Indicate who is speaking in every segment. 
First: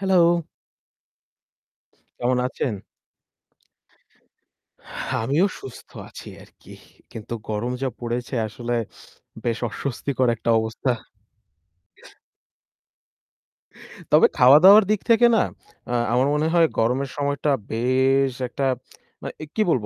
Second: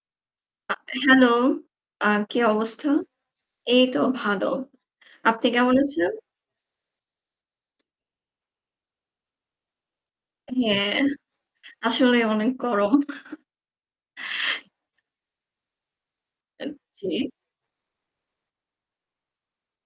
Speaker 1: Hello.
Speaker 2: আ hello, আ কি
Speaker 1: কেমন আছেন?
Speaker 2: অবস্থা? এইতো ভালো। আপনি
Speaker 1: আমিও
Speaker 2: কেমন
Speaker 1: সুস্থ
Speaker 2: আছেন?
Speaker 1: আছি আরকি। কিন্তু গরম যা পড়েছে আসলে বেশ অস্বস্তিকর একটা অবস্থা।
Speaker 2: হ্যাঁ। আসলে অনেক গরম।
Speaker 1: তবে খাওয়া দাওয়ার দিক থেকে না আ আমার মনে
Speaker 2: আ
Speaker 1: হয় গরমের
Speaker 2: জি।
Speaker 1: সময়টা বেশ একটা মানে এ কি বলব?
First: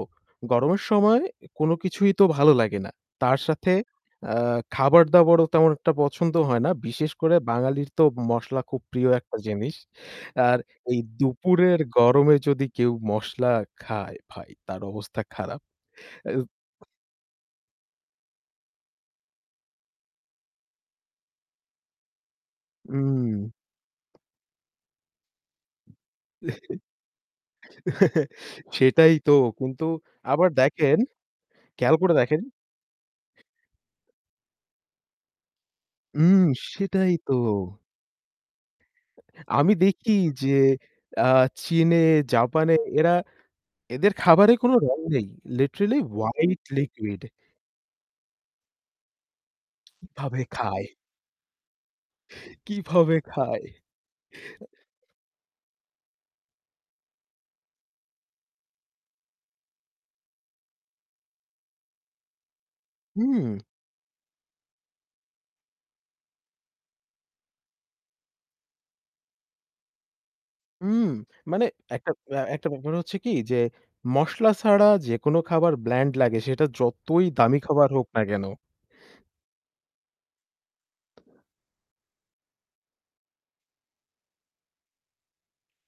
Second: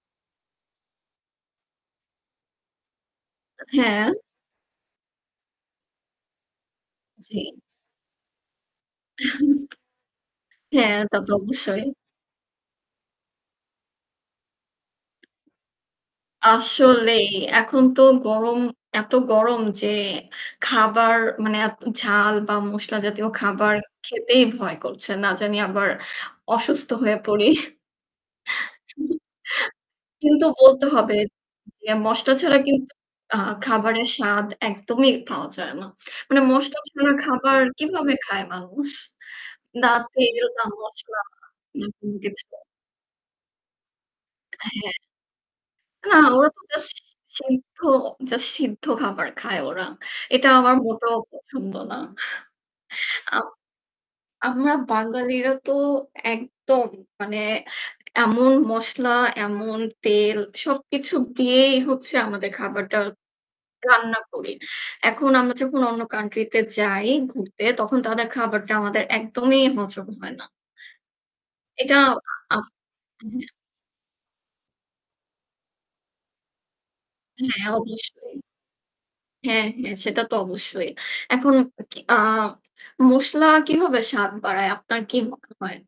Speaker 1: গরমের সময় কোন কিছুই তো ভালো লাগে না। তার সাথে
Speaker 2: হ্যাঁ।
Speaker 1: আ খাবার দাবারও তেমন একটা পছন্দ হয় না। বিশেষ করে
Speaker 2: জী।
Speaker 1: বাঙালির তো মসলা খুব প্রিয় একটা জিনিস। আর
Speaker 2: হ্যাঁ
Speaker 1: এই
Speaker 2: তা তো
Speaker 1: দুপুরের
Speaker 2: অবশ্যই।
Speaker 1: গরমে যদি কেউ মসলা খায় ভাই তার অবস্থা খারাপ। [unintelligible]
Speaker 2: আসলেই এখন তো গরম এত গরম যে খাবার মানে আপ ঝাল বা মসলা জাতীয়
Speaker 1: হুম।
Speaker 2: খাবার খেতেই ভয় করছে। না জানি আবার অসুস্থ হয়ে পড়ি।
Speaker 1: সেটাই তো। কিন্তু
Speaker 2: কিন্তু
Speaker 1: আবার
Speaker 2: বলতে
Speaker 1: দেখেন
Speaker 2: হবে যে
Speaker 1: খেয়াল করে
Speaker 2: মসলা
Speaker 1: দেখেন।
Speaker 2: ছাড়া কিন্তু আ খাবারের স্বাদ একদমই পাওয়া যায় না। মানে
Speaker 1: হুম
Speaker 2: মসলা ছাড়া
Speaker 1: সেটাই তো।
Speaker 2: খাবার কিভাবে খায় মানুষ?
Speaker 1: আমি
Speaker 2: না
Speaker 1: দেখি
Speaker 2: তেল,
Speaker 1: যে
Speaker 2: না মশলা
Speaker 1: আ
Speaker 2: না
Speaker 1: চীনে,
Speaker 2: কোনো কিছু।
Speaker 1: জাপানে এরা এদের খাবার কোনো
Speaker 2: হ্যাঁ।
Speaker 1: রং নেই, লিটারেলি
Speaker 2: না ওরা তো
Speaker 1: হোয়াইট
Speaker 2: জাস্ট
Speaker 1: লিকুইড।
Speaker 2: সিদ্ধ জাস্ট সিদ্ধ খাবার খায় ওরা।
Speaker 1: কিভাবে
Speaker 2: এটা আমার
Speaker 1: খায়!
Speaker 2: মোটেও পছন্দ না।
Speaker 1: কিভাবে
Speaker 2: আম
Speaker 1: খায়!
Speaker 2: আমরা বাঙালিরা তো একদম মানে এমন মসলা, এমন তেল সবকিছু দিয়েই হচ্ছে আমাদের খাবারটা
Speaker 1: হুম।
Speaker 2: রান্না করি। এখন আমরা যখন অন্য কান্ট্রি তে যাই ঘুরতে তখন তাদের খাবারটা আমাদের একদমই হজম হয় না।
Speaker 1: হুম মানে
Speaker 2: এটা
Speaker 1: একটা এ
Speaker 2: আপ
Speaker 1: একটা ব্যা ব্যাপার হচ্ছে কি
Speaker 2: [unintelligible]
Speaker 1: যে মসলা ছাড়া যেকোনো খাবার ব্ল্যান্ড লাগে সেটা যতই দামি
Speaker 2: হ্যাঁ
Speaker 1: খাবার হোক না
Speaker 2: অবশ্যই।
Speaker 1: কেন।
Speaker 2: হ্যাঁ, হ্যাঁ সেটা তো অবশ্যই। এখন কি আ মশলা কীভাবে স্বাদ বাড়ায়? আপনার কি মনে হয়?